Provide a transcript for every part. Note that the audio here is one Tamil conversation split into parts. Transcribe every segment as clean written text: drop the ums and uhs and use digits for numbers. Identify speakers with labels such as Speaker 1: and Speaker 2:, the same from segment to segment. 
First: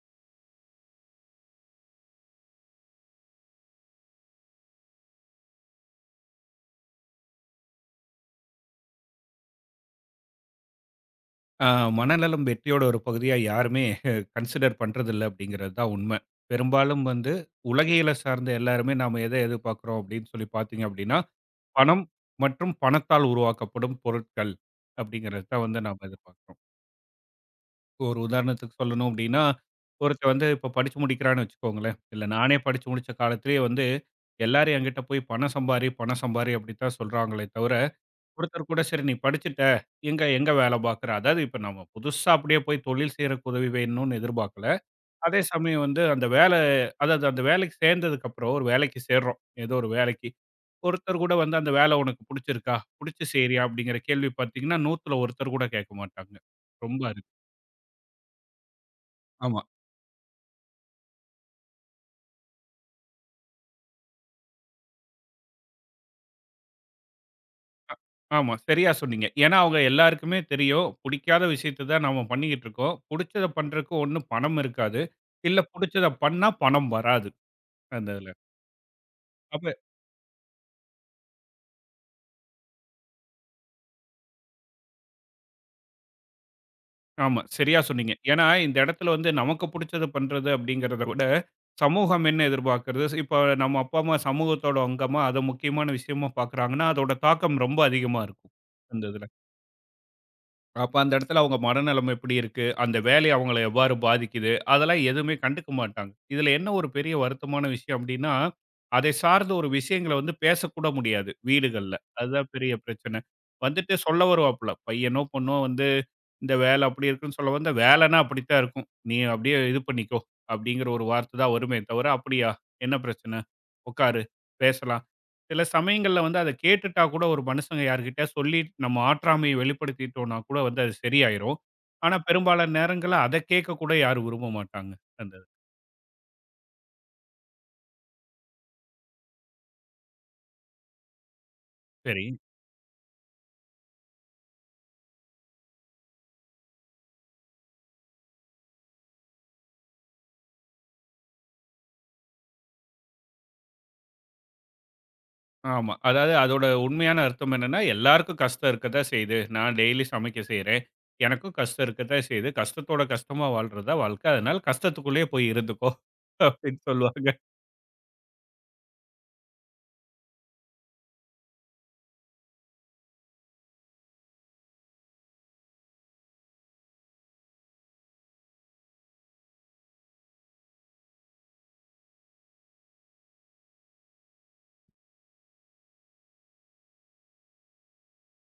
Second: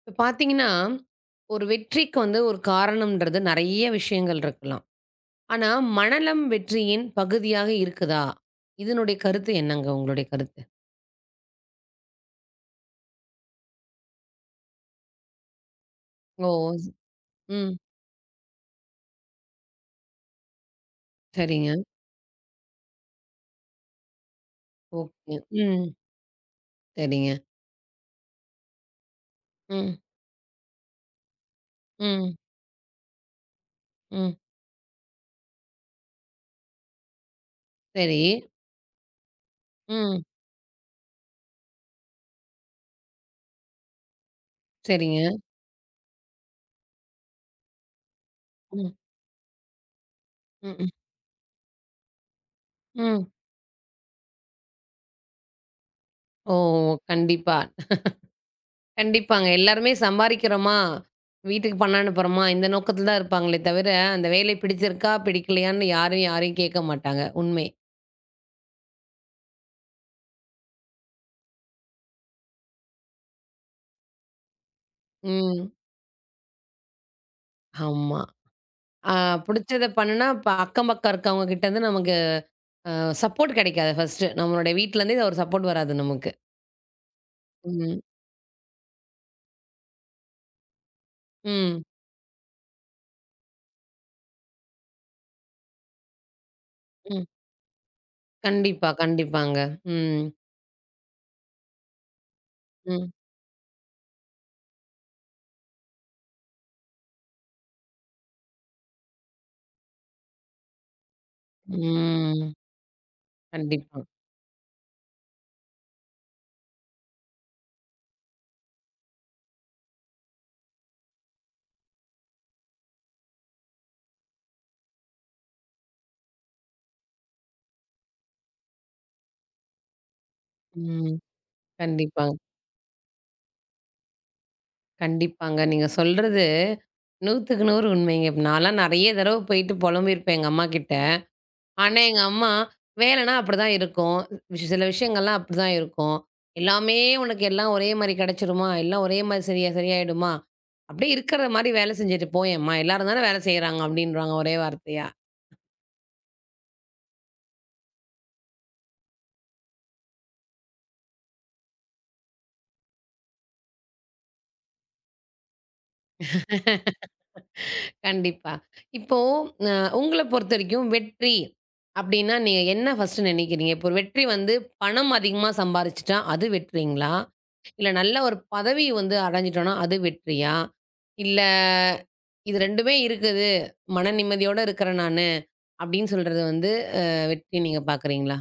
Speaker 1: இப்ப பார்த்தீங்கன்னா, ஒரு வெற்றிக்கு வந்து ஒரு காரணம்ன்றது நெறைய விஷயங்கள் இருக்கலாம். ஆனா, மணலம் வெற்றியின் பகுதியாக இருக்குதா? இதனுடைய கருத்து என்னங்க? உங்களுடைய கருத்து?
Speaker 2: ஆ, மனநலம் வெற்றியோட ஒரு பகுதியா யாருமே கன்சிடர் பண்றதில்ல அப்படிங்கிறது தான் உண்மை.
Speaker 1: ஓ!
Speaker 2: பெரும்பாலும் வந்து
Speaker 1: ம்.
Speaker 2: உலகியலை சார்ந்த எல்லாருமே நாம எதிர்பார்க்கிறோம் அப்படின்னு சொல்லி பார்த்தீங்க அப்படின்னா,
Speaker 1: சரிங்க.
Speaker 2: பணம் மற்றும் பணத்தால் உருவாக்கப்படும் பொருட்கள்
Speaker 1: ஓகே.
Speaker 2: அப்படிங்கிறது தான் வந்து
Speaker 1: ம்.
Speaker 2: நாம எதிர்பார்க்கிறோம்.
Speaker 1: சரிங்க.
Speaker 2: ஒரு உதாரணத்துக்கு சொல்லணும் அப்படின்னா,
Speaker 1: ம்.
Speaker 2: ஒருத்தன் வந்து இப்போ படிச்சு முடிக்கிறான்னு வச்சுக்கோங்களேன், இல்ல
Speaker 1: ம்.
Speaker 2: நானே படிச்சு முடிச்ச காலத்திலேயே வந்து
Speaker 1: ம்.
Speaker 2: எல்லாரும் என்கிட்ட போய் "பணம் சம்பாரி, பணம் சம்பாரி" அப்படித்தான் சொல்றாங்களே தவிர,
Speaker 1: சரி.
Speaker 2: ஒருத்தர் கூட சரி நீ படிச்சுட்ட,
Speaker 1: ம்.
Speaker 2: எங்க எங்க வேலை பார்க்குற? அதாவது இப்ப நம்ம புதுசா அப்படியே போய் தொழில் செய்றக்கு உதவி வேணும்னு எதிர்பார்க்கல.
Speaker 1: சரிங்க.
Speaker 2: அதே சமயம் வந்து அந்த வேலை அதாவது அந்த வேலைக்கு சேர்ந்ததுக்கு அப்புறம் ஒரு
Speaker 1: ம்.
Speaker 2: வேலைக்கு சேர்றோம். ஏதோ ஒரு வேலைக்கு.
Speaker 1: ம். ம்.
Speaker 2: ஒருத்தர் கூட வந்து அந்த வேலை உனக்கு புடிச்சிருக்கா? புடிச்சு
Speaker 1: ம்.
Speaker 2: செய்றியா? அப்படிங்கிற கேள்வி பார்த்தீங்கன்னா, 100ல ஒருத்தர் கூட கேட்க மாட்டாங்க.
Speaker 1: ஓ!
Speaker 2: ரொம்ப அரிது.
Speaker 1: கண்டிப்பா. கண்டிப்பாங்க.
Speaker 2: ஆமா.
Speaker 1: எல்லாருமே சம்பாரிக்கிறோமா, வீட்டுக்கு பணம் அனுப்புறோமா, இந்த நோக்கத்துல தான் இருப்பாங்களே தவிர, அந்த வேலை பிடிச்சிருக்கா, பிடிக்கலையான்னு யாரும் யாரையும் கேட்க மாட்டாங்க. உண்மை.
Speaker 2: ஆமா, சரியா சொன்னீங்க. ஏன்னா அவங்க எல்லாருக்குமே தெரியும். புடிக்காத விஷயத்த தான் நாம பண்ணிக்கிட்டு இருக்கோம். புடிச்சத பண்றதுக்கு ஒண்ணும் பணம் இருக்காது. இல்ல
Speaker 1: ம்.
Speaker 2: புடிச்சத பண்ணா பணம் வராது. அந்த
Speaker 1: ஆமா.
Speaker 2: இதுல.
Speaker 1: அ
Speaker 2: அப்ப
Speaker 1: புடிச்சத பண்ணுனா, இப்ப அக்கம் பக்கம் இருக்கவங்க கிட்ட இருந்து நமக்கு அ சப்போர்ட் கிடைக்காது ஃபர்ஸ்ட்டு. நம்மளுடைய வீட்லருந்தே ஒரு சப்போர்ட் வராது நமக்கு.
Speaker 2: ஆமா. சரியா
Speaker 1: ம்.
Speaker 2: சொன்னீங்க. ஏன்னா, இந்த இடத்துல வந்து நமக்கு புடிச்சத பண்றது அப்படிங்கிறத விட,
Speaker 1: ம்.
Speaker 2: சமூகம் என்ன எதிர்பார்க்கிறது? இப்போ நம்ம அப்பா, அம்மா சமூகத்தோட அங்கமா, அத முக்கியமான விஷயமா பார்க்குறாங்கன்னா, அதோட
Speaker 1: ம்.
Speaker 2: தாக்கம் ரொம்ப அதிகமா இருக்கும்.
Speaker 1: கண்டிப்பா,
Speaker 2: அந்த இதுல.
Speaker 1: கண்டிப்பாங்க. ம்.
Speaker 2: அப்ப அந்த இடத்துல அவங்க மனநலம் எப்படி இருக்கு? அந்த
Speaker 1: ம்.
Speaker 2: வேலை அவங்கள எவ்வாறு பாதிக்குது? அதெல்லாம் எதுவுமே கண்டுக்க மாட்டாங்க. இதுல என்ன ஒரு பெரிய வருத்தமான விஷயம் அப்படின்னா, அதை சார்ந்த ஒரு விஷயங்கள வந்து பேசக்கூட முடியாது வீடுகள்ல. அதுதான்
Speaker 1: ம்.
Speaker 2: பெரிய பிரச்சனை. வந்துட்டு
Speaker 1: கண்டிப்பா.
Speaker 2: சொல்ல வருவாப்புல. பையனோ, பொண்ணோ வந்து இந்த வேலை அப்படி இருக்குன்னு சொல்ல வந்தா, "வேலைன்னா அப்படித்தான் இருக்கும். நீ அப்படியே இது பண்ணிக்கோ." அப்படிங்கிற ஒரு வார்த்தை தான் வருமே தவிர, "அப்படியா? என்ன பிரச்சனை? உட்காரு, பேசலாம்." சில சமயங்கள்ல வந்து அத கேட்டுட்டா கூட ஒரு மனுஷங்க யார்கிட்டயா சொல்லி நம்ம ஆற்றாமையை வெளிப்படுத்திட்டோம்னா கூட வந்து அது
Speaker 1: ம்.
Speaker 2: சரியாயிரும். ஆனா,
Speaker 1: கண்டிப்பாங்க.
Speaker 2: பெரும்பாலான நேரங்கள்ல அத கேட்க கூட யாரும் விரும்ப மாட்டாங்க. அந்த இது.
Speaker 1: கண்டிப்பாங்க. நீங்க சொல்றது 100க்கு 100 உண்மைங்க. நான்லாம் நெறைய தடவ போயிட்டு புலம்பியிருப்பேன் எங்க அம்மாகிட்ட. ஆனா, எங்க
Speaker 2: சரி.
Speaker 1: அம்மா, வேலைன்னா அப்படிதான் இருக்கும். சில விஷயங்கள்லாம் அப்படிதான் இருக்கும். எல்லாமே உனக்கு எல்லாம் ஒரே மாரி கிடைச்சிருமா? எல்லாம் ஒரே மாரி சரியா சரியாயிடுமா? அப்படியே இருக்கிற மாரி வேலை செஞ்சுட்டு போயேன்ம்மா. எல்லாரும் தானே வேலை செய்றாங்க அப்படின்றாங்க ஒரே வார்த்தையா.
Speaker 2: ஆமா. அதாவது அதோட உண்மையான அர்த்தம் என்னன்னா, எல்லாருக்கும் கஷ்டம் இருக்கத்தான் செய்யுது. நான் டெய்லி சமைக்க செய்றேன். எனக்கும் கஷ்டம் இருக்கத்தான் செய்யுது. கஷ்டத்தோட கஷ்டமா வாழ்றது தான் வாழ்க்கை. அதனால கஷ்டத்துக்குள்ளேயே போய் இருந்துக்கோ அப்படின்னு சொல்லுவாங்க.
Speaker 1: கண்டிப்பா. இப்போ அ உங்கள பொறுத்தவரைக்கும் வெற்றி அப்படின்னா, நீங்க என்ன ஃபர்ஸ்ட்டு நினைக்கிறீங்க? இப்போ ஒரு வெற்றி வந்து பணம் அதிகமா சம்பாரிச்சுட்டா, அது வெற்றிங்களா? இல்ல நல்ல ஒரு பதவி வந்து அடைஞ்சிட்டோம்னா, அது வெற்றியா? இல்ல, இது 2மே இருக்குது. மன நிம்மதியோட இருக்கிறேன் நானு. அப்படின்னு சொல்றது வந்து அ வெற்றின்னு நீங்க பார்க்குறீங்களா?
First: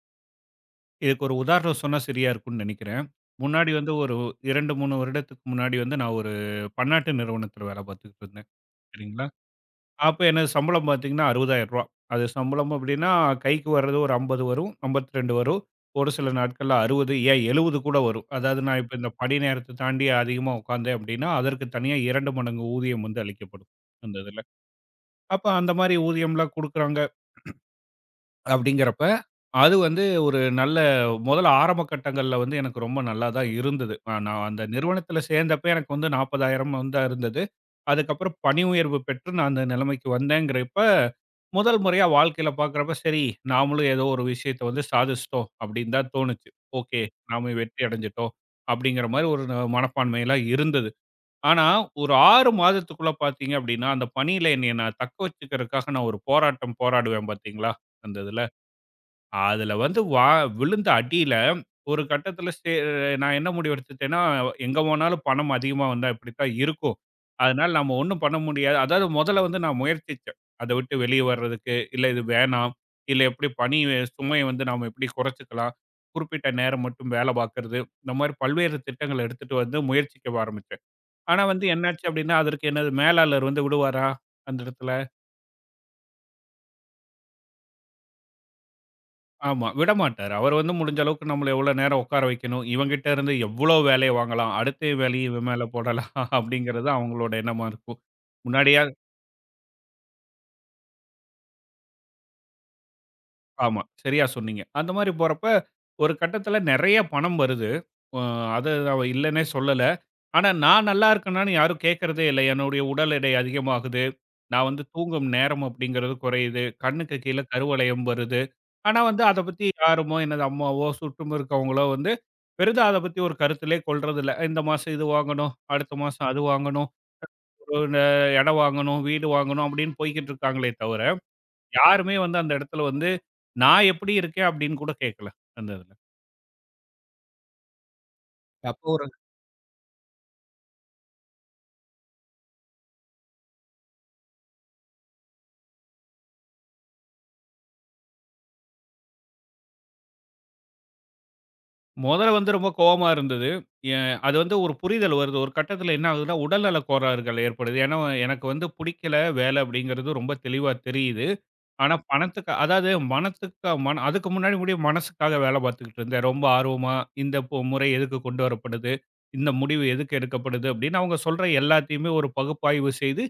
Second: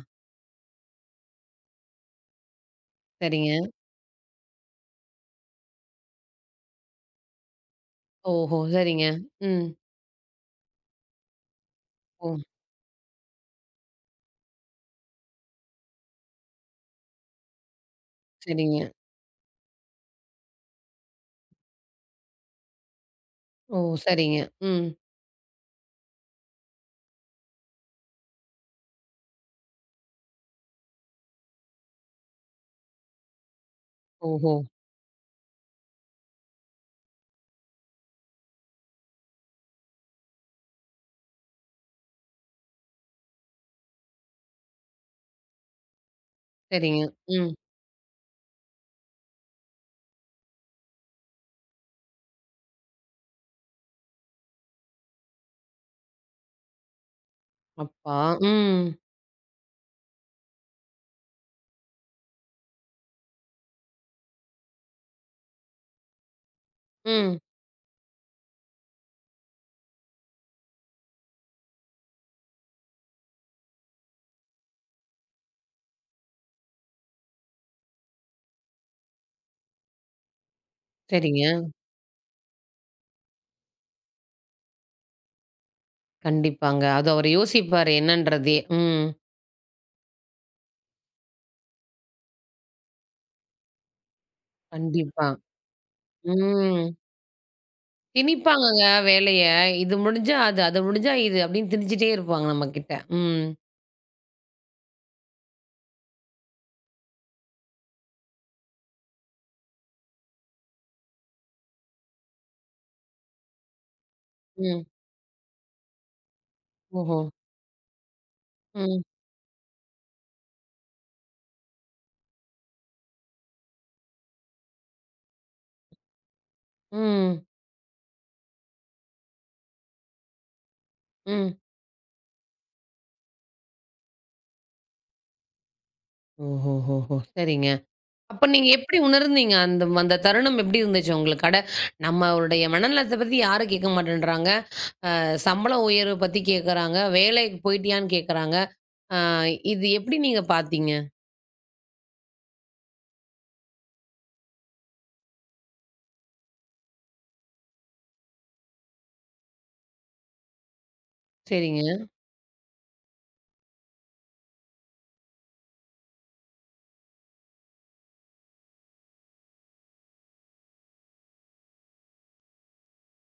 Speaker 2: இதுக்கு ஒரு உதாரணம் சொன்னா சரியா இருக்கும்னு நினைக்கிறேன்.
Speaker 1: சரிங்க.
Speaker 2: முன்னாடி வந்து ஒரு 2, 3 வருடத்துக்கு முன்னாடி வந்து நான் ஒரு பன்னாட்டு நிறுவனத்தில வேலை பார்த்துக்கிட்டு இருந்தேன்.
Speaker 1: ஓஹோ! சரிங்க.
Speaker 2: சரிங்களா?
Speaker 1: ம்.
Speaker 2: அப்ப எனது சம்பளம் பார்த்தீங்கன்னா ரூ. 60,000. அது
Speaker 1: ஓ!
Speaker 2: சம்பளம் அப்டின்னா கைக்கு வர்றது ஒரு 50 வரும், 52 வரும். ஒரு சில நாட்கள்ல 60 ஏன் 70 கூட வரும். அதாவது
Speaker 1: சரிங்க.
Speaker 2: நான் இப்ப இந்த பணி நேரத்த தாண்டி அதிகமா உட்கார்ந்தேன் அப்டின்னா, அதற்கு தனியா 2 மடங்கு ஊதியம் வந்து அளிக்கப்படும்
Speaker 1: ஓ!
Speaker 2: அந்த
Speaker 1: சரிங்க.
Speaker 2: இதுல.
Speaker 1: ம்.
Speaker 2: அப்ப அந்த மாரி ஊதியம்லாம் குடுக்குறாங்க அப்படிங்கிறப்ப, அது வந்து ஒரு நல்ல முதல்ல ஆரம்ப கட்டங்கள்ல வந்து எனக்கு ரொம்ப நல்லா தான் இருந்தது. நான்
Speaker 1: ஓஹோ!
Speaker 2: அந்த நிறுவனத்தில சேர்ந்தப்ப எனக்கு வந்து 40,000 வந்து இருந்தது. அதுக்கப்புறம் பணி உயர்வு பெற்று நான் அந்த நிலைமைக்கு வந்தேங்கிறப்ப, முதல் முறையா வாழ்க்கையில பார்க்குறப்ப, சரி நாமளும் ஏதோ ஒரு விஷயத்த வந்து சாதிச்சிட்டோம் அப்படின்னு தான் தோணுச்சு. ஓகே,
Speaker 1: சரிங்க. ம்.
Speaker 2: நாம வெற்றி அடைஞ்சுட்டோம் அப்படிங்கிற மாரி ஒரு மனப்பான்மைலாம் இருந்தது. ஆனா, ஒரு 6 மாதத்துக்குள்ள பார்த்தீங்க அப்படின்னா, அந்த பணியில என்னைய நான் தக்க வச்சுக்கிறதுக்காக நான் ஒரு போராட்டம் போராடுவேன் பார்த்தீங்களா? அந்த
Speaker 1: அப்பா!
Speaker 2: இதுல.
Speaker 1: ம்.
Speaker 2: அதுல வந்து விழுந்த அடியில, ஒரு கட்டத்துல நான் என்ன முடிவெடுத்துட்டேன்னா, எங்க போனாலும் பணம் அதிகமா வந்தா இப்படித்தான் இருக்கும்.
Speaker 1: ம்.
Speaker 2: அதனால நம்ம ஒண்ணும் பண்ண முடியாது. அதாவது மொதல்ல வந்து நான் முயற்சிச்சேன். அத விட்டு வெளிய வர்றதுக்கு, இல்ல இது வேணாம். இல்ல எப்படி பணி சுமைய வந்து நாம எப்படி குறைச்சுக்கலாம். குறிப்பிட்ட நேரம் மட்டும் வேலை பார்க்கறது. இந்த மாரி பல்வேறு திட்டங்கள எடுத்துட்டு வந்து முயற்சிக்க ஆரம்பிச்சேன். ஆனா
Speaker 1: சரிங்க.
Speaker 2: வந்து என்னாச்சு அப்படின்னா, அதற்கு எனது மேலாளர் வந்து விடுவாரா அந்த இடத்துல?
Speaker 1: கண்டிப்பாங்க. அது அவரு யோசிப்பாரு என்னன்றதே. ம்.
Speaker 2: ஆமா. விடமாட்டாரு. அவரு வந்து முடிஞ்ச அளவுக்கு நம்மள எவ்வளோ நேரம் உட்கார வைக்கணும், இவன்கிட்ட இருந்து எவ்வளோ வேலைய வாங்கலாம், அடுத்த
Speaker 1: கண்டிப்பா.
Speaker 2: வேலைய இவன் மேல போடலாம் அப்படிங்கிறது
Speaker 1: ம்.
Speaker 2: அவங்களோட எண்ணமா இருக்கும். முன்னாடியா
Speaker 1: திணிப்பாங்கங்க வேலைய. இது முடிஞ்சா அது, அது முடிஞ்சா இது அப்படின்னு திணிச்சிட்டே இருப்பாங்க நம்மகிட்ட. ம்.
Speaker 2: ஆமா. சரியா சொன்னீங்க. அந்த மாரி போறப்ப, ஒரு கட்டத்தில நெறைய பணம் வருது. அ அத அவ இல்லன்னே சொல்லல. ஆனா, நான் நல்லா இருக்கேனான்னு யாரும் கேட்கறதே இல்ல. என்னுடைய உடல் எடை அதிகமாகுது. நான் வந்து
Speaker 1: ம்.
Speaker 2: தூங்கும் நேரம் அப்படிங்கிறது குறையுது. கண்ணுக்கு
Speaker 1: ஓஹோ!
Speaker 2: கீழ கருவளையம் வருது. ஆனா
Speaker 1: ம்.
Speaker 2: வந்து அத பத்தி யாருமோ, எனது அம்மாவோ, சுற்றும் இருக்கவங்களோ வந்து பெரிதா அத பத்தி ஒரு கருத்திலே கொள்றதில்ல. இந்த மாசம் இது வாங்கணும், அடுத்த மாசம் அது வாங்கணும்,
Speaker 1: ம்.
Speaker 2: ஒரு எடம் வாங்கணும், வீடு வாங்கணும் அப்படின்னு போய்க்கிட்டு இருக்காங்களே தவிர,
Speaker 1: ம்.
Speaker 2: யாருமே வந்து அந்த இடத்துல வந்து, நான் எப்படி இருக்கேன் அப்படின்னு கூட கேட்கல அந்த இதுல.
Speaker 1: ஓஹோஹோஹோ! சரிங்க. அப்ப நீங்க
Speaker 2: அப்போ
Speaker 1: எப்படி
Speaker 2: ஒரு
Speaker 1: உணர்ந்தீங்க? அந்த அந்த தருணம் எப்படி இருந்துச்சு உங்களுக்கு? அட நம்மளுடைய மனநலத்த பத்தி யாரும் கேட்க மாட்டேன்றாங்க. சம்பள உயர்வு பத்தி கேட்கறாங்க. வேலைக்கு போயிட்டியான்னு கேட்கறாங்க. அ இது எப்படி நீங்க பார்த்தீங்க?
Speaker 2: முதல்ல வந்து ரொம்ப கோவமா இருந்தது. எ அது வந்து ஒரு புரிதல் வருது. ஒரு கட்டத்துல என்ன ஆகுதுன்னா, உடல்நல கோளாறுகள் ஏற்படுது. ஏன்னா, எனக்கு வந்து புடிக்கல வேலை அப்படிங்கிறது ரொம்ப தெளிவா தெரியுது.
Speaker 1: சரிங்க.
Speaker 2: ஆனா, பணத்துக்கு அதாவது மனத்துக்கு அதுக்கு முன்னாடி முடிய மனசுக்காக வேலை பார்த்துக்கிட்டு இருந்தேன். ரொம்ப ஆர்வமா, இந்த முறை எதுக்கு கொண்டு வரப்படுது? இந்த முடிவு எதுக்கு எடுக்கப்படுது? அப்படின்னு அவங்க சொல்ற எல்லாத்தையுமே ஒரு பகுப்பாய்வு செய்து,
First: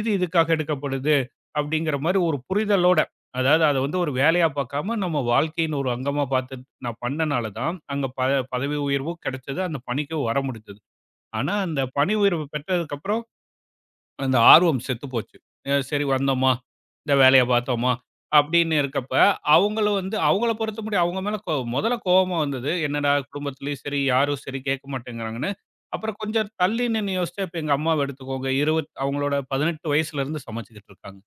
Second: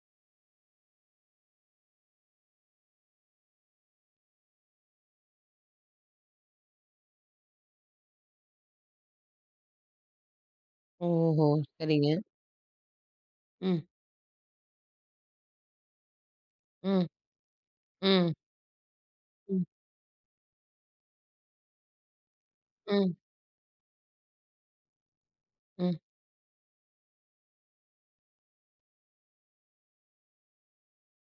Speaker 2: இது இதுக்காக எடுக்கப்படுது. அப்படிங்கிற மாரி ஒரு புரிதலோட, அதாவது அத வந்து ஒரு வேலையா பார்க்காம, நம்ம வாழ்க்கையின் ஒரு அங்கமா பார்த்து நான் பண்ணனால தான், அங்க பதவி உயர்வும் கிடைச்சது. அந்த பணிக்கும் வர முடிஞ்சது.
Speaker 1: ஓஹோ!
Speaker 2: ஆனா, அந்த
Speaker 1: சரிங்க.
Speaker 2: பணி உயர்வு பெற்றதுக்கப்புறம்
Speaker 1: ம்.
Speaker 2: அந்த ஆர்வம் செத்து போச்சு. சரி வந்தோமா,
Speaker 1: ம்.
Speaker 2: இந்த வேலைய பார்த்தோமா,
Speaker 1: ம்.
Speaker 2: அப்படின்னு இருக்கப்ப,
Speaker 1: ம்.
Speaker 2: அவங்களும் வந்து அவங்கள பொறுத்தமட்டியும் அவங்க மேல மொதல்ல கோவமா வந்தது. என்னடா
Speaker 1: ம்.
Speaker 2: குடும்பத்திலயும் சரி, யாரும் சரி கேட்க மாட்டேங்கிறாங்கன்னு.
Speaker 1: ம்.
Speaker 2: அப்புறம் கொஞ்சம் தள்ளி நின்னு யோசிச்சா, இப்ப எங்க அம்மாவ எடுத்துக்கோங்க. 20 அவங்களோட 18 வயசுலருந்து சமைச்சுக்கிட்டு இருக்காங்க,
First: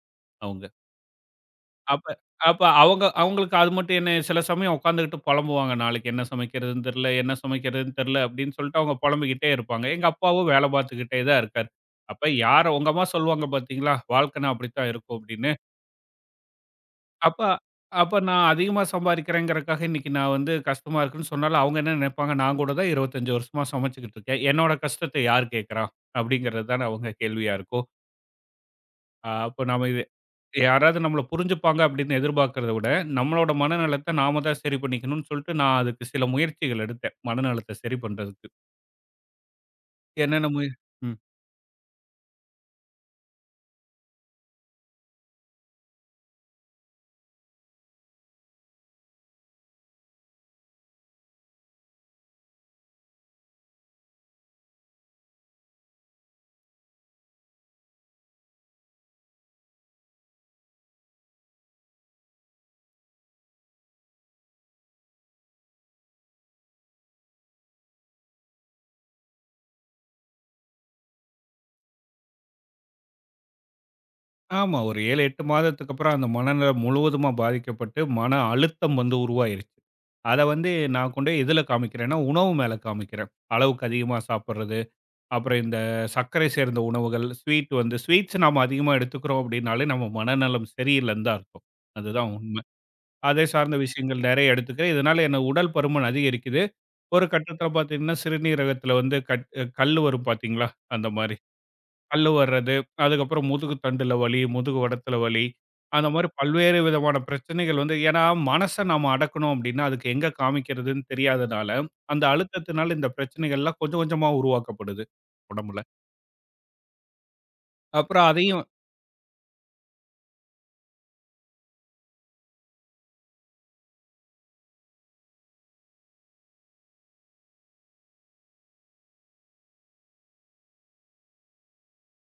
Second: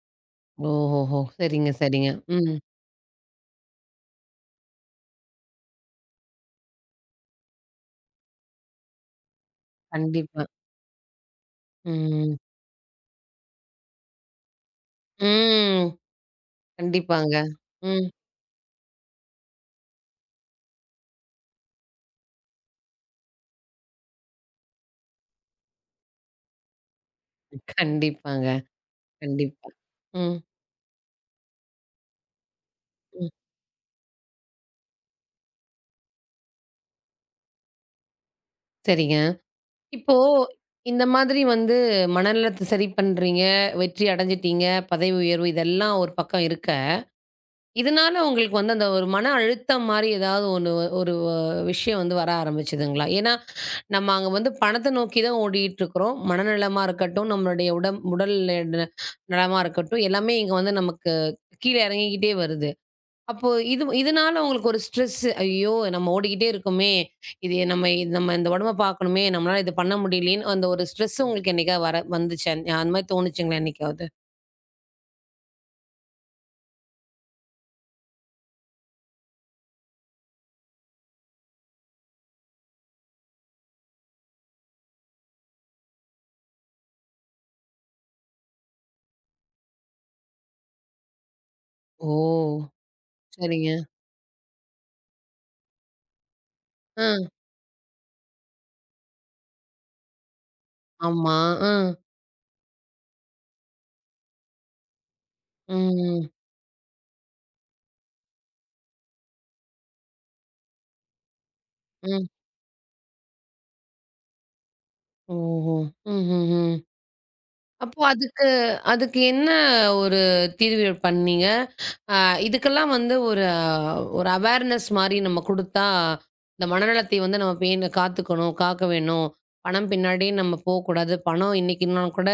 Speaker 2: அவங்க.
Speaker 1: ஓஹோஹோ! சரிங்க,
Speaker 2: அப்ப
Speaker 1: சரிங்க. ம்.
Speaker 2: அப்ப அவங்க அவங்களுக்கு அது மட்டும் என்ன சில சமயம் உட்காந்துக்கிட்டு புலம்புவாங்க. நாளைக்கு என்ன சமைக்கிறதுன்னு தெரியல, என்ன சமைக்கிறதுன்னு தெரியல அப்படின்னு சொல்லிட்டு அவங்க புலம்பிக்கிட்டே இருப்பாங்க. எங்க
Speaker 1: கண்டிப்பா.
Speaker 2: அப்பாவும் வேலை பார்த்துக்கிட்டே தான் இருக்காரு. அப்ப
Speaker 1: ம்.
Speaker 2: யார உங்க அம்மா சொல்லுவாங்க பார்த்தீங்களா, வாழ்க்கைன்னா அப்படித்தான் இருக்கும் அப்படின்னு.
Speaker 1: ம். கண்டிப்பாங்க.
Speaker 2: அப்ப
Speaker 1: ம்.
Speaker 2: அப்ப நான் அதிகமா சம்பாதிக்கிறேங்கிறதுக்காக இன்னைக்கு நான் வந்து கஷ்டமா இருக்குன்னு சொன்னாலும் அவங்க என்ன நினைப்பாங்க, நான் கூட தான் 25 வருஷமா சமைச்சுக்கிட்டு இருக்கேன். என்னோட கஷ்டத்த யார் கேட்கிறா? அப்படிங்கிறது தானே அவங்க கேள்வியா இருக்கும்.
Speaker 1: கண்டிப்பாங்க. கண்டிப்பா.
Speaker 2: அப்ப நாம இத
Speaker 1: ம்.
Speaker 2: யாராவது நம்மள புரிஞ்சுப்பாங்க அப்படின்னு எதிர்பார்க்கிறத விட,
Speaker 1: ம்.
Speaker 2: நம்மளோட மனநலத்த நாம தான் சரி பண்ணிக்கணும்னு சொல்லிட்டு, நான் அதுக்கு சில முயற்சிகள் எடுத்தேன். மனநலத்த சரி பண்றதுக்கு.
Speaker 1: சரிங்க. இப்போ
Speaker 2: என்னென்ன முய
Speaker 1: இந்த
Speaker 2: ம்.
Speaker 1: மாதிரி வந்து மனநலத்த சரி பண்றீங்க, வெற்றி அடைஞ்சிட்டீங்க, பதவி உயர்வு இதெல்லாம் ஒரு பக்கம் இருக்க, இதனால உங்களுக்கு வந்து அந்த ஒரு மன அழுத்தம் மாரி ஏதாவது ஒண்ணு ஒரு விஷயம் வந்து வர ஆரம்பிச்சதுங்களா? ஏன்னா நம்ம அங்க வந்து பணத்த நோக்கி தான் ஓடிட்டுருக்கிறோம். மனநலமா இருக்கட்டும், நம்மளுடைய உடல் நலமா இருக்கட்டும், எல்லாமே இங்க வந்து நமக்கு கீழ இறங்கிக்கிட்டே வருது. அப்போ இது இதனால உங்களுக்கு ஒரு ஸ்ட்ரெஸ் ஐயோ! நம்ம ஓடிக்கிட்டே இருக்கோமே! இது நம்ம இந்த உடம்ப பார்க்கணுமே! நம்மளால இது பண்ண முடியலையேன்னு அந்த ஒரு ஸ்ட்ரெஸ் உங்களுக்கு என்னைக்கா வர வந்துச்சா? அந்த மாரி தோணுச்சுங்களா என்னைக்காவது?
Speaker 2: ஆமா. ஒரு 7, 8 மாதத்துக்கு அப்புறம் அந்த மனநலம் முழுவதுமா பாதிக்கப்பட்டு, மன அழுத்தம் வந்து உருவாயிருச்சு. அத வந்து நான் கொண்டு போய் எதுல காமிக்கிறேன்னா, உணவு மேல காமிக்கிறேன். அளவுக்கு அதிகமா சாப்பிடுறது, அப்புறம் இந்த சர்க்கரை சேர்ந்த உணவுகள், ஸ்வீட்ஸ் நாம அதிகமா எடுத்துக்கிறோம் அப்படின்னாலே, நம்ம மனநலம் சரியில்லைன்னு தான் அர்த்தம்.
Speaker 1: ஓ!
Speaker 2: அதுதான் உண்ம. அதை சார்ந்த
Speaker 1: சரிங்க.
Speaker 2: விஷயங்கள் நெறைய எடுத்துக்கிறேன். இதனால என்ன உடல் பருமன் அதிகரிக்குது.
Speaker 1: அ.
Speaker 2: ஒரு கட்டத்தில பார்த்தீங்கன்னா, சிறுநீரகத்தில வந்து கல்லு வரும் பார்த்தீங்களா? அந்த மாரி.
Speaker 1: ஆமா. அ.
Speaker 2: கல்லு வர்றது, அதுக்கப்புறம் முதுகு தண்டுல வலி, முதுகு வடத்தில வலி, அந்த மாரி
Speaker 1: ம்.
Speaker 2: பல்வேறு விதமான பிரச்சனைகள் வந்து ஏன்னா மனச நாம அடக்கணும் அப்டின்னா, அதுக்கு எங்க காமிக்கிறதுன்னு தெரியாதனால, அந்த
Speaker 1: ம்.
Speaker 2: அழுத்தத்தினால இந்த பிரச்சனைகள்லாம் கொஞ்சம் கொஞ்சமா உருவாக்கப்படுது
Speaker 1: ஓஹோ!
Speaker 2: உடம்புல.
Speaker 1: ம்ஹ்ஹ்ம். அப்போ
Speaker 2: அப்புறம்
Speaker 1: அதுக்கு
Speaker 2: அதையும்
Speaker 1: அதுக்கு என்ன ஒரு தீர்வு பண்ணீங்க? அ இதுக்கெல்லாம் வந்து ஒரு ஒரு அவேர்னஸ் மாரி நம்ம குடுத்தா, இந்த மனநலத்தை வந்து நம்ம பேண காத்துக்கணும், காக்க வேணும். பணம் பின்னாடியே நம்ம போக்கூடாது. பணம் இன்னைக்கு இல்லனாலும் கூட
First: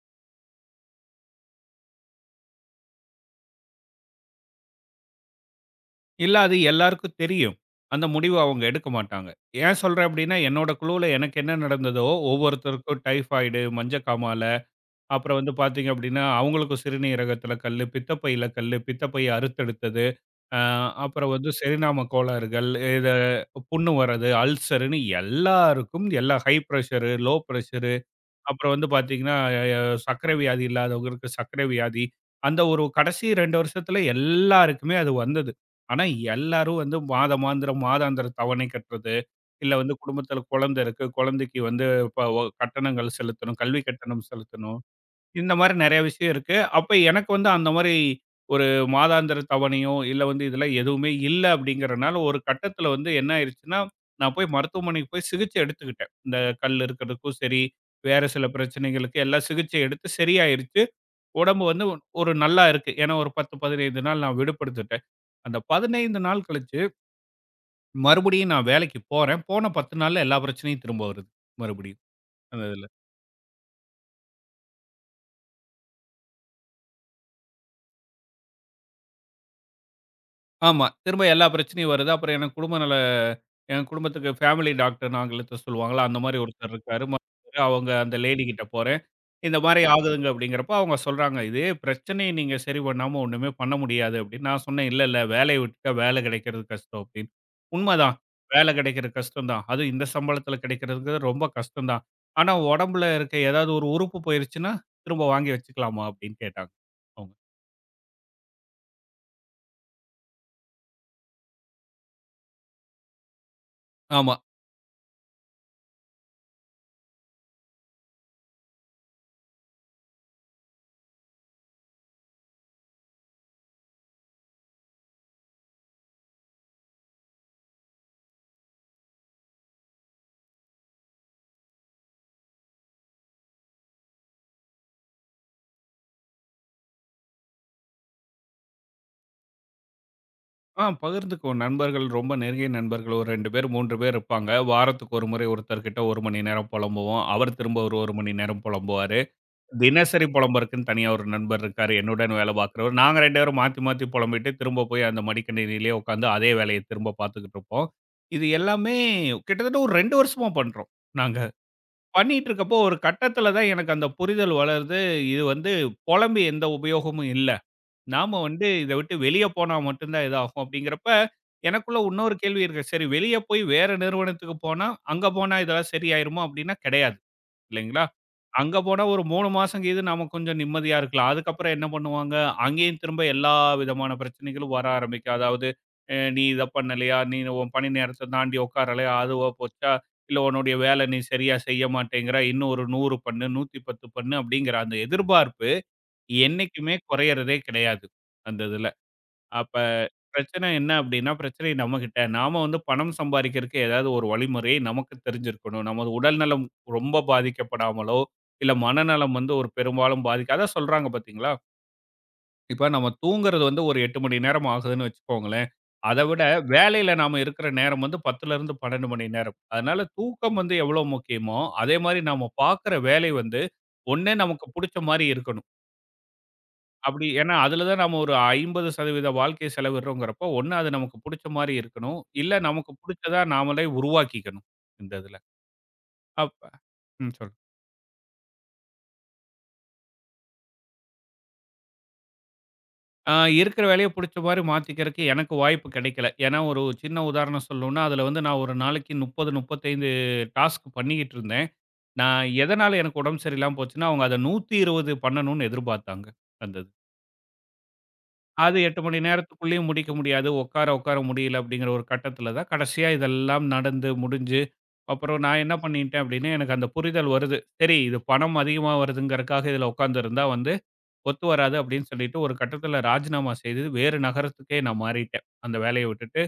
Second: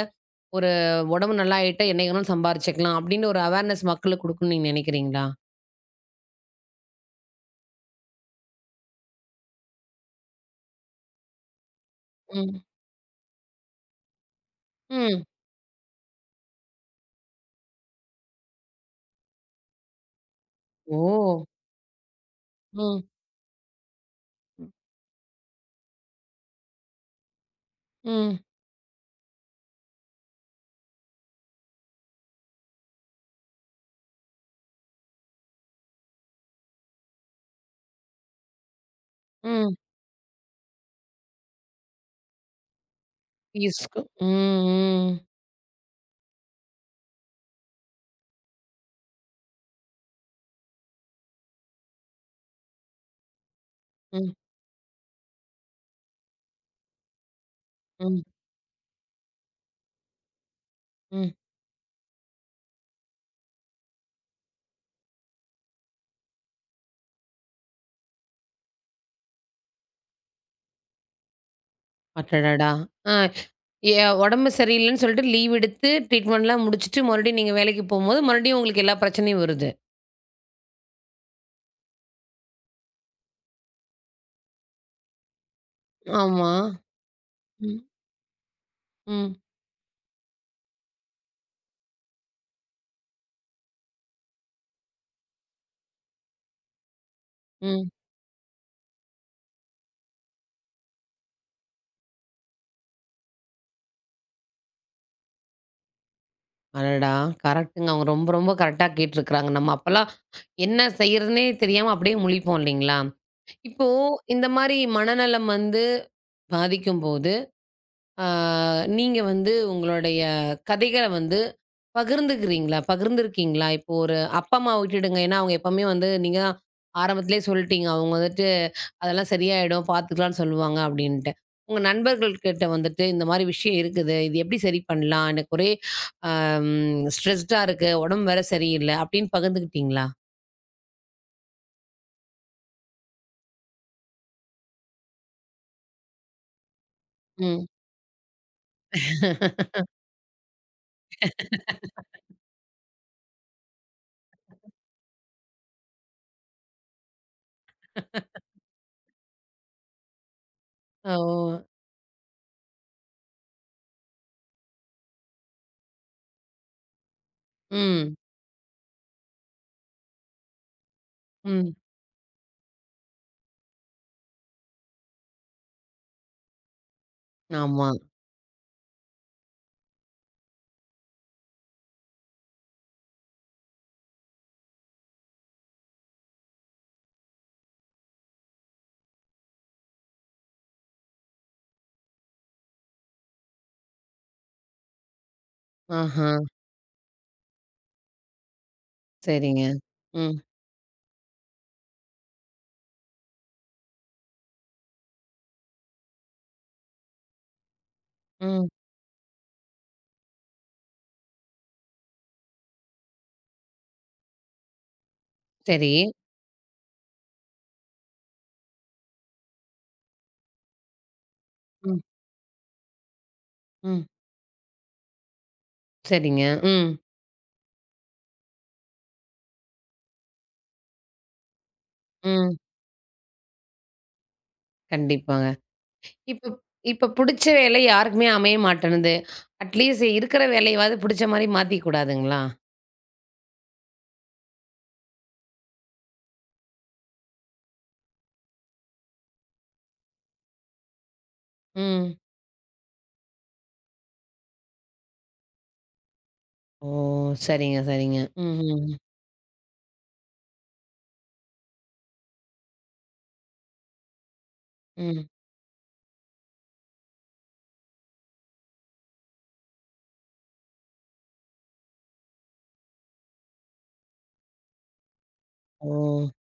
Speaker 1: ஒரு உடம்பு நல்லா ஆயிட்டா என்னைக்கு வேணாலும் சம்பாரிச்சுக்கலாம். அப்படின்னு ஒரு அவேர்னஸ் மக்களுக்கு குடுக்கணும்னு நீங்க நினைக்கிறீங்களா?
Speaker 2: இல்ல அது எல்லாருக்கும் தெரியும். அந்த முடிவு அவங்க எடுக்க மாட்டாங்க. ஏன் சொல்றேன் அப்டின்னா, என்னோட குழுவுல எனக்கு என்ன நடந்ததோ,
Speaker 1: ம்.
Speaker 2: ஒவ்வொருத்தருக்கும் டைஃபாய்டு, மஞ்சக்காமால,
Speaker 1: ம்.
Speaker 2: அப்புறம் வந்து பார்த்தீங்க அப்டின்னா, அவங்களுக்கும் சிறுநீரகத்துல கல்லு, பித்தப்பையில கல்லு, பித்தப்பை அறுத்தெடுத்தது, அ
Speaker 1: ஓ!
Speaker 2: அப்புறம் வந்து செரிநாம கோளாறுகள்,
Speaker 1: ம்.
Speaker 2: இத புண்ணு வர்றது, அல்சர்ன்னு எல்லாருக்கும் எல்லா ஹை பிரஷரு, லோ பிரஷரு
Speaker 1: ம்.
Speaker 2: அப்புறம் வந்து பார்த்தீங்கன்னா, அ சர்க்கரை வியாதி இல்லாதவங்களுக்கு சர்க்கரை வியாதி. அந்த ஒரு கடைசி 2 வருஷத்துல எல்லாருக்குமே அது வந்தது. ஆனா எல்லாரும் வந்து மாதாந்திர தவணை கட்டுறது, இல்ல
Speaker 1: ம்.
Speaker 2: வந்து குடும்பத்துல குழந்தை இருக்கு, குழந்தைக்கு வந்து இப்ப கட்டணங்கள் செலுத்தணும், கல்வி
Speaker 1: பீஸ்க்கு.
Speaker 2: கட்டணம் செலுத்தணும்.
Speaker 1: ம்.
Speaker 2: இந்த மாரி நெறைய விஷயம் இருக்கு. அப்ப எனக்கு வந்து அந்த மாரி ஒரு மாதாந்திர தவணையோ, இல்ல வந்து இதெல்லாம் எதுவுமே இல்ல அப்படிங்கிறனால, ஒரு கட்டத்தில வந்து என்ன ஆயிருச்சுன்னா,
Speaker 1: ம். ம்.
Speaker 2: நான் போய் மருத்துவமனைக்கு போய் சிகிச்சை எடுத்துக்கிட்டேன். இந்த கல் இருக்கிறதுக்கும் சரி,
Speaker 1: ம்.
Speaker 2: வேற சில பிரச்சனைகளுக்கு எல்லாம் சிகிச்சை எடுத்து சரியாயிருச்சு.
Speaker 1: ம்.
Speaker 2: உடம்பு வந்து ஒரு நல்லா இருக்கு. ஏன்னா ஒரு 10, 15 நாள் நான் விடுபடுத்துட்டேன். அந்த 15 நாள் கழிச்சு மறுபடியும் நான் வேலைக்கு போறேன். போன 10 நாள்ல எல்லா பிரச்சனையும் திரும்ப வருது. மறுபடியும். அந்த
Speaker 1: அடடடா!
Speaker 2: இதுல.
Speaker 1: ஆ எ உடம்பு சரியில்லன்னு சொல்லிட்டு லீவ் எடுத்து ட்ரீட்மெண்ட்லாம் முடிச்சுட்டு மறுபடியும் நீங்க வேலைக்கு போம்போது, மறுபடியும் உங்களுக்கு எல்லா பிரச்சனையும் வருது.
Speaker 2: ஆமா. திரும்ப எல்லா பிரச்சனையும் வருது. அப்புறம் எனக்கு குடும்ப நல என் குடும்பத்துக்கு ஃபேமிலி டாக்டர்ன்னு ஆங்கிலத்தில சொல்லுவாங்கல்ல. அந்த மாரி
Speaker 1: ஆமா.
Speaker 2: ஒருத்தர் இருக்காரு. மருத்துவர்.
Speaker 1: ம்.
Speaker 2: அவங்க அந்த லேடி கிட்ட போறேன்.
Speaker 1: ம்.
Speaker 2: இந்த மாரி ஆகுதுங்க அப்படிங்கிறப்ப அவங்க சொல்றாங்க, "இதே பிரச்சனைய நீங்க சரி பண்ணாம ஒண்ணுமே பண்ண முடியாது" அப்படின்னு. நான் சொன்னேன், "இல்ல, இல்ல. வேலைய விட்டுட்டா வேலை கிடைக்கிறது கஷ்டம்" அப்படின்னு.
Speaker 1: ம்.
Speaker 2: உண்மதான். வேலை கிடைக்கிறது கஷ்டம் தான். அதுவும் இந்த சம்பளத்தில கிடைக்கிறதுங்கிறது ரொம்ப கஷ்டம் தான். ஆனா உடம்புல இருக்க ஏதாவது ஒரு உறுப்பு போயிருச்சுன்னா, திரும்ப வாங்கி வச்சுக்கலாமா அப்படின்னு கேட்டாங்க
Speaker 1: அடடா!
Speaker 2: அவங்க.
Speaker 1: கரெக்ட்டுங்க. அவங்க ரொம்ப ரொம்ப கரெக்ட்டா கேட்டுருக்காங்க. நம்ம அப்பலாம் என்ன செய்றதுன்னே தெரியாம அப்படியே முழிப்போம் இல்லைங்களா? இப்போ
Speaker 2: ஆமா.
Speaker 1: இந்த மாரி மனநலம் வந்து பாதிக்கும்போது ஆ, நீங்க வந்து உங்களுடைய கதைகள வந்து பகிர்ந்துக்கிறீங்களா? பகிர்ந்திருக்கீங்களா? இப்போ ஒரு அப்பா, அம்மாவ விட்டுடுங்க. ஏன்னா, அவங்க எப்பவுமே வந்து நீங்க தான் ஆரம்பத்திலேயே சொல்லிட்டீங்க. அவங்க வந்துட்டு, "அதெல்லாம் சரியாயிடும், பார்த்துக்கலாம்ன்னு சொல்லுவாங்க" அப்படின்ட்டு. உங்க நண்பர்கள் கிட்ட வந்துட்டு, "இந்த மாரி விஷயம் இருக்குது. இது எப்படி சரி பண்ணலாம்? எனக்கு ஒரே அம் ஸ்ட்ரெஸ்டா இருக்கு. உடம்பு வேற சரியில்ல" அப்படின்னு பகிர்ந்துக்கிட்டீங்களா?
Speaker 2: பகிர்ந்துக்குவோம். நண்பர்கள் ரொம்ப நெருங்கிய நண்பர்கள் ஒரு 2 பேர், 3 பேர் இருப்பாங்க. வாரத்துக்கு ஒரு முறை ஒருத்தர்கிட்ட 1 மணி நேரம் புலம்புவோம். அவர்
Speaker 1: ம்.
Speaker 2: திரும்ப ஒரு 1 மணி நேரம் புலம்புவாரு. தினசரி புலம்புறக்குன்னு தனியா ஒரு நண்பர் இருக்காரு. என்னுடன் வேலை பார்க்கிறவர். நாங்க 2 பேரும் மாத்தி மாத்தி புலம்பிட்டு திரும்ப போய் அந்த மடிக்கணினியிலேயே உட்காந்து அதே வேலைய திரும்ப பார்த்துக்கிட்டு இருப்போம். இது எல்லாமே கிட்டத்தட்ட ஒரு 2 வருஷமா பண்றோம் நாங்க.
Speaker 1: ஓ!
Speaker 2: பண்ணிட்டு இருக்கப்போ ஒரு கட்டத்தில தான் எனக்கு அந்த புரிதல் வளருது. இது வந்து புலம்பி எந்த உபயோகமும் இல்ல.
Speaker 1: ம்.
Speaker 2: நாம வந்து இத விட்டு வெளிய போனா மட்டும் தான் இதாகும் அப்படிங்கிறப்ப,
Speaker 1: ம்.
Speaker 2: எனக்குள்ள இன்னொரு கேள்வி இருக்கு. சரி வெளிய போய் வேற நிறுவனத்துக்கு போனா, அங்க போனா இதெல்லாம் சரியாயிருமா அப்படின்னா கிடையாது.
Speaker 1: ஆமா.
Speaker 2: இல்லைங்களா? அங்க போனா ஒரு 3 மாசம் கீது நாம கொஞ்சம் நிம்மதியா இருக்கலாம். அதுக்கப்புறம் என்ன பண்ணுவாங்க, அங்கேயும் திரும்ப எல்லா விதமான பிரச்சனைகளும் வர ஆரம்பிக்கும். அதாவது நீ இத பண்ணலையா? நீ உன் பணி நேரத்த தாண்டி உட்காரலையா? அதுவா போச்சா? இல்ல உன்னுடைய வேலை நீ சரியா செய்ய மாட்டேங்கிற. இன்னும் ஒரு 100 பண்ணு, 110 பண்ணு அப்படிங்கிற அந்த எதிர்பார்ப்பு.
Speaker 1: ஆஹா.
Speaker 2: என்னைக்குமே குறையறதே கிடையாது. அந்த இதுல.
Speaker 1: சரிங்க.
Speaker 2: அப்ப
Speaker 1: ம்.
Speaker 2: பிரச்சனை என்ன அப்படின்னா, பிரச்சனை நம்மகிட்ட. நாம வந்து பணம் சம்பாரிக்கிறதுக்கு ஏதாவது ஒரு வழிமுறை நமக்கு தெரிஞ்சிருக்கணும். நமது உடல்நலம் ரொம்ப பாதிக்கப்படாமலோ,
Speaker 1: ம்.
Speaker 2: இல்ல மனநலம் வந்து ஒரு பெரும்பாலும் பாதிக்க அதான் சொல்றாங்க பார்த்தீங்களா? இப்ப நம்ம தூங்குறது வந்து ஒரு 8 மணி நேரம் ஆகுதுன்னு வச்சுக்கோங்களேன்.
Speaker 1: சரி.
Speaker 2: அத விட வேலையில நாம இருக்கிற நேரம் வந்து 10லருந்து 12 மணி நேரம். அதனால தூக்கம் வந்து எவ்வளோ முக்கியமோ, அதே
Speaker 1: ம்,
Speaker 2: மாரி நாம பார்க்குற வேலை வந்து,
Speaker 1: ம்.
Speaker 2: ஒண்ணு நமக்கு புடிச்ச மாரி இருக்கணும்.
Speaker 1: சரிங்க. ம்,
Speaker 2: அப்படி ஏன்னா அதில தான் நம்ம ஒரு 50% வாழ்க்கைய செலவிடுறோங்கிறப்போ, ஒண்ணு அது நமக்கு புடிச்ச மாரி இருக்கணும்.
Speaker 1: ம்.
Speaker 2: இல்ல நமக்கு புடிச்சதா நாமளே உருவாக்கிக்கணும். இந்த இதுல.
Speaker 1: கண்டிப்பாங்க. இப்ப
Speaker 2: அப்ப
Speaker 1: இப்ப
Speaker 2: ம்
Speaker 1: புடிச்ச
Speaker 2: சொல்லு.
Speaker 1: வேலை யாருக்குமே அமைய மாட்டேன்னுது. அட்லீஸ்ட் இருக்கிற வேலையவாது புடிச்ச மாரி மாத்திக்க கூடாதுங்களா?
Speaker 2: ஆ இருக்கிற வேலைய புடிச்ச மாரி மாத்திக்கிறக்கு எனக்கு வாய்ப்பு கிடைக்கல. ஏன்னா ஒரு சின்ன உதாரணம் சொல்லணும்னா, அதில வந்து நான் ஒரு நாளைக்கு 30, 35 டாஸ்க் பண்ணிக்கிட்டு இருந்தேன்.
Speaker 1: ம்.
Speaker 2: நான் எதனால எனக்கு உடம்பு சரியில்லாம போச்சுன்னா, அவங்க அத 120 பண்ணணும்னு எதிர்பார்த்தாங்க. அந்த
Speaker 1: ஓ! சரிங்க, சரிங்க. ம்,
Speaker 2: அது
Speaker 1: ம்,
Speaker 2: 8 மணி நேரத்துக்குள்ளேயும் முடிக்க முடியாது. உட்கார, உட்கார முடியல அப்படிங்கிற ஒரு கட்டத்தில தான் கடைசியா இதெல்லாம் நடந்து முடிஞ்சு,
Speaker 1: ம்.
Speaker 2: அப்புறம் நான் என்ன பண்ணிட்டேன் அப்படின்னா, எனக்கு அந்த புரிதல் வருது. சரி இது பணம் அதிகமா வருதுங்கிறதுக்காக இதில உட்கார்ந்திருந்தா வந்து ஒத்து வராது அப்படின்னு சொல்லிட்டு ஒரு கட்டத்தில ராஜினாமா செய்து வேறு நகரத்துக்கே நான் மாறிட்டேன். அந்த
Speaker 1: ஓ!
Speaker 2: வேலைய விட்டுட்டு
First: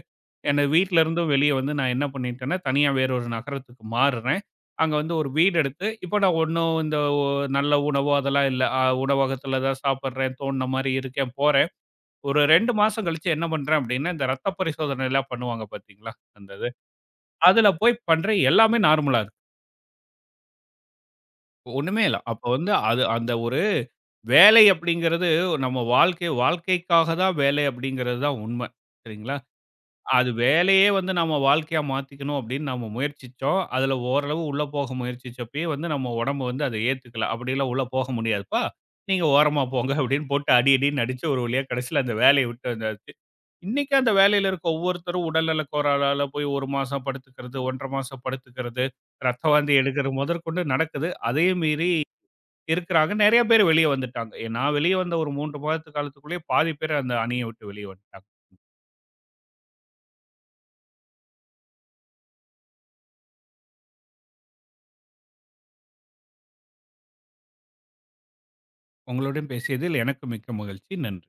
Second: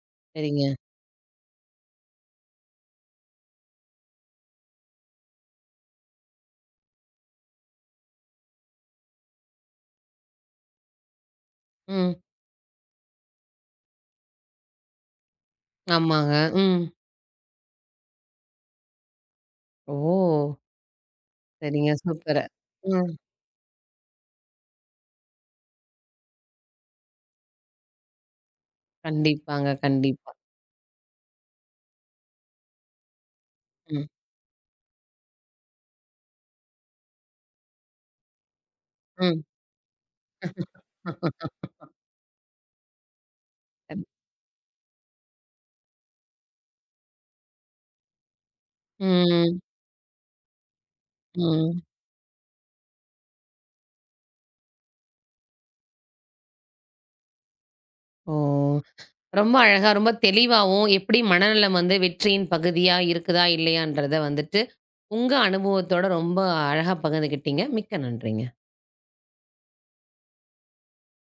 Speaker 2: என்னை
Speaker 1: சரிங்க.
Speaker 2: வீட்லருந்தும் வெளிய வந்து நான் என்ன பண்ணிட்டேன்னா, தனியா வேற ஒரு நகரத்துக்கு மாறுறேன். அங்க வந்து ஒரு வீடு எடுத்து இப்போ நான் ஒண்ணும் இந்த ஒ நல்ல உணவோ அதெல்லாம் இல்ல. உணவகத்தில தான் சாப்பிடுறேன். தோணுன மாரி இருக்கேன் போறேன்.
Speaker 1: ம்.
Speaker 2: ஒரு 2 மாசம் கழிச்சு என்ன பண்றேன் அப்படின்னா, இந்த ரத்த பரிசோதனை எல்லாம் பண்ணுவாங்க பார்த்தீங்களா,
Speaker 1: ஆமாங்க.
Speaker 2: அந்த இது.
Speaker 1: ம்.
Speaker 2: அதுல போய் பண்றேன் எல்லாமே நார்மலா இருக்கு.
Speaker 1: ஓ! சரிங்க.
Speaker 2: ஒண்ணுமே இல்ல. அப்ப
Speaker 1: சூப்பரு.
Speaker 2: வந்து அது
Speaker 1: ம்.
Speaker 2: அந்த ஒரு வேலை அப்படிங்கிறது நம்ம வாழ்க்கை வாழ்க்கைக்காக தான் வேலை அப்படிங்கிறது தான் உண்மை. சரிங்களா?
Speaker 1: கண்டிப்பாங்க,
Speaker 2: அது
Speaker 1: கண்டிப்பா.
Speaker 2: வேலையே வந்து நம்ம வாழ்க்கையா மாத்திக்கணும் அப்படின்னு நம்ம முயற்சிச்சோம். அதுல
Speaker 1: ம்,
Speaker 2: ஓரளவு உள்ள போக முயற்சிச்சப்பயே வந்து நம்ம உடம்பு வந்து அத ஏத்துக்கல. அப்படிலாம் உள்ள போக முடியாதுப்பா. நீங்க
Speaker 1: ம்.
Speaker 2: ஓரமா போங்க அப்படின்னு போட்டு அடி அடின்னு அடிச்சு ஒரு வழியா கடைசியில அந்த வேலைய விட்டு அந்த இன்னைக்கு அந்த வேலையில இருக்க ஒவ்வொருத்தரும் உடல்நல கோளாறால போய் 1 மாசம் படுத்துக்கிறது, 1 1/2 மாசம் படுத்துக்கிறது, ரத்த
Speaker 1: ம்,
Speaker 2: வாந்தி எடுக்கிறது முதற்கொண்டு நடக்குது. அதையும்
Speaker 1: ம்.
Speaker 2: மீறி இருக்கிறாங்க. நெறைய பேர் வெளிய வந்துட்டாங்க. நான் வெளிய வந்த ஒரு 3 மாதத்து காலத்துக்குள்ளேயே பாதி பேர் அந்த அணிய விட்டு வெளிய வந்துட்டாங்க.
Speaker 1: ஓ! ரொம்ப அழகா, ரொம்ப தெளிவாவும், எப்படி மனநலம் வந்து வெற்றியின் பகுதியா இருக்குதா? இல்லையான்றத வந்துட்டு, உங்க அனுபவத்தோட ரொம்ப அழகா பகிர்ந்துக்கிட்டீங்க. மிக்க நன்றிங்க.
Speaker 2: உங்களுடன் பேசியதில் எனக்கு மிக்க மகிழ்ச்சி. நன்றி.